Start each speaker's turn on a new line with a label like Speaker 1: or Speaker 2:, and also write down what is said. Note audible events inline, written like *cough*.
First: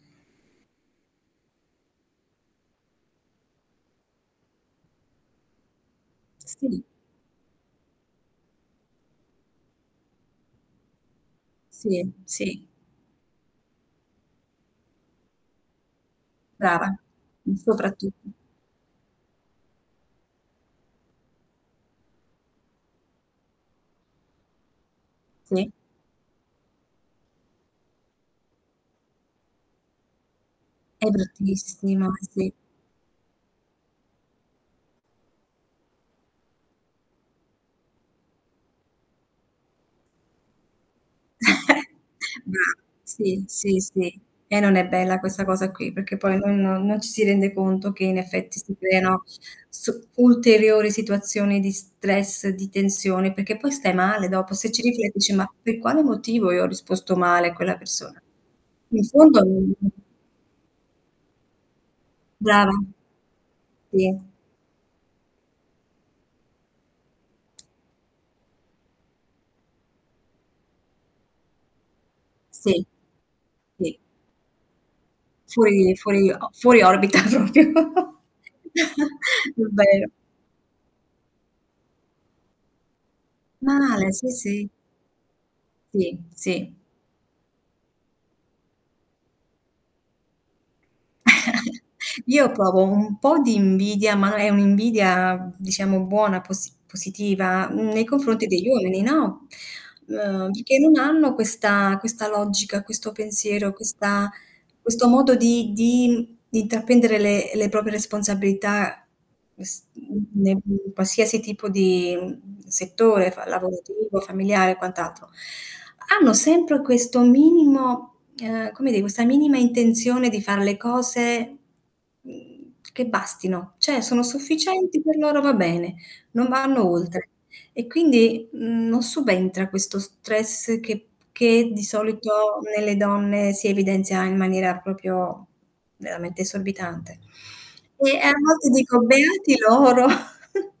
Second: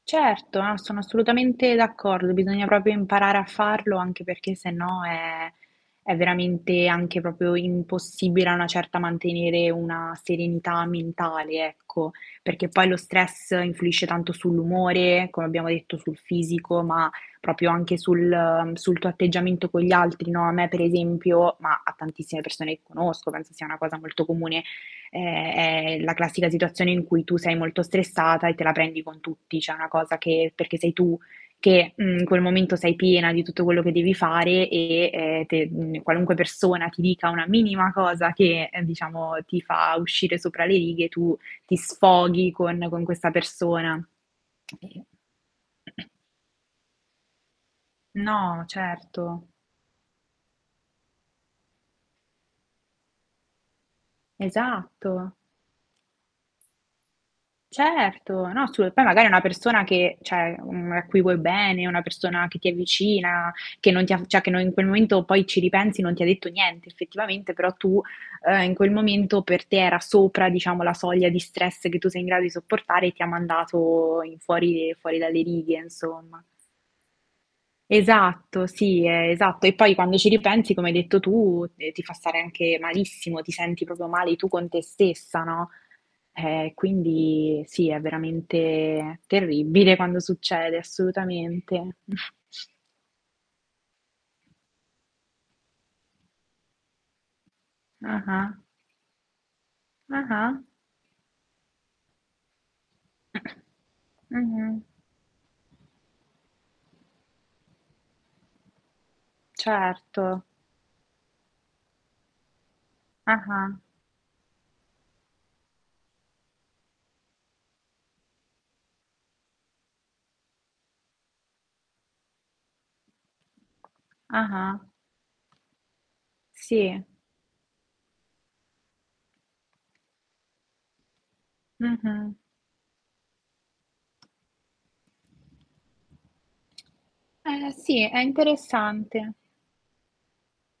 Speaker 1: Certo, a sono assolutamente d'accordo, bisogna proprio imparare a farlo, anche perché sennò è è
Speaker 2: Sì
Speaker 1: veramente anche proprio impossibile a una certa mantenere una serenità mentale, ecco.
Speaker 2: Sì, si.
Speaker 1: Perché poi lo stress influisce tanto sull'umore, come abbiamo detto, sul fisico,
Speaker 2: Brava,
Speaker 1: ma proprio anche
Speaker 2: soprattutto.
Speaker 1: sul sul tuo atteggiamento con gli altri, no. A me per esempio, ma a tantissime persone che conosco, penso sia una cosa molto comune, è
Speaker 2: Sì.
Speaker 1: è la classica situazione in cui tu sei molto stressata e te la prendi con tutti. Cioè è una cosa che perché sei
Speaker 2: È
Speaker 1: tu che,
Speaker 2: bruttissimo.
Speaker 1: mhmm, in quel
Speaker 2: Sì.
Speaker 1: momento sei piena di tutto quello che devi fare e e te mhmm, qualunque persona ti dica una minima cosa che, ehm, diciamo, ti fa uscire sopra le righe, tu ti
Speaker 2: *chuckles*
Speaker 1: sfoghi
Speaker 2: Brava.
Speaker 1: con con questa
Speaker 2: Sì, sì,
Speaker 1: persona.
Speaker 2: sì. E non è
Speaker 1: E
Speaker 2: bella questa cosa qui,
Speaker 1: *clears throat*
Speaker 2: perché poi noi non non ci si rende conto che in effetti
Speaker 1: No,
Speaker 2: si creano
Speaker 1: certo.
Speaker 2: su ulteriori situazioni di stress, di tensione, perché poi stai male dopo. Se ci rifle e dici:
Speaker 1: Esatto.
Speaker 2: "Ma per quale motivo io ho risposto male a quella persona?"
Speaker 1: Certo. No, assolu
Speaker 2: In
Speaker 1: poi magari è una
Speaker 2: fondo n
Speaker 1: persona che, cioè, mhmm, a cui vuoi bene, una persona che ti
Speaker 2: Brava.
Speaker 1: è vicina, che non ti ha
Speaker 2: Sì.
Speaker 1: cioè, che no in quel momento poi ci ripensi, non ti ha detto niente effettivamente, però, tu ehm, in quel momento per te era sopra, diciamo, la soglia di stress che tu sei in grado di
Speaker 2: Sì.
Speaker 1: sopportare e ti ha
Speaker 2: Sì.
Speaker 1: mandato in fuori fuori dalle righe,
Speaker 2: Fuori fuori
Speaker 1: insomma.
Speaker 2: o fuori orbita proprio.
Speaker 1: Esatto, sì, è esatto. E poi
Speaker 2: *chuckles* *unintelligible*
Speaker 1: quando ci ripensi, come hai detto tu, e ti fa stare anche malissimo, ti senti proprio
Speaker 2: Male sì, sì.
Speaker 1: male tu
Speaker 2: Sì,
Speaker 1: con
Speaker 2: sì.
Speaker 1: te stessa, no.
Speaker 2: Sì,
Speaker 1: Eh,
Speaker 2: sì.
Speaker 1: quindi sì, è veramente terribile quando succede,
Speaker 2: *chuckles*
Speaker 1: assolutamente. *chuckles*
Speaker 2: Io provo un po' di invidia, ma è un'invidia, diciamo buona posi positiva nei confronti
Speaker 1: Ah-ah.
Speaker 2: degli uomini, no. *inhales* Ehm,
Speaker 1: Ah-ah.
Speaker 2: perché non hanno questa questa logica, questo pensiero, questa
Speaker 1: *clears throat* Mh-mh.
Speaker 2: questo modo di di di intraprendere le le proprie responsabilità, es mhmm,
Speaker 1: Certo.
Speaker 2: ne in qualsiasi tipo di, mhmm, settore fa
Speaker 1: Ah-ah.
Speaker 2: lavorativo, familiare e quant'altro. Hanno sempre questo minimo, ehm, come di questa minima intenzione di fare le cose, mhmm, che bastino, cioè, sono
Speaker 1: Ah-ah.
Speaker 2: sufficienti per loro va bene, non vanno
Speaker 1: Sì.
Speaker 2: oltre. E quindi, mhmm, non subentra questo stress che che di
Speaker 1: Mh-mh.
Speaker 2: solito nelle donne si evidenzia in maniera proprio veramente esorbitante.
Speaker 1: Eh, sì.
Speaker 2: E
Speaker 1: È
Speaker 2: a volte dico:
Speaker 1: interessante.
Speaker 2: "Beati loro". *chuckles*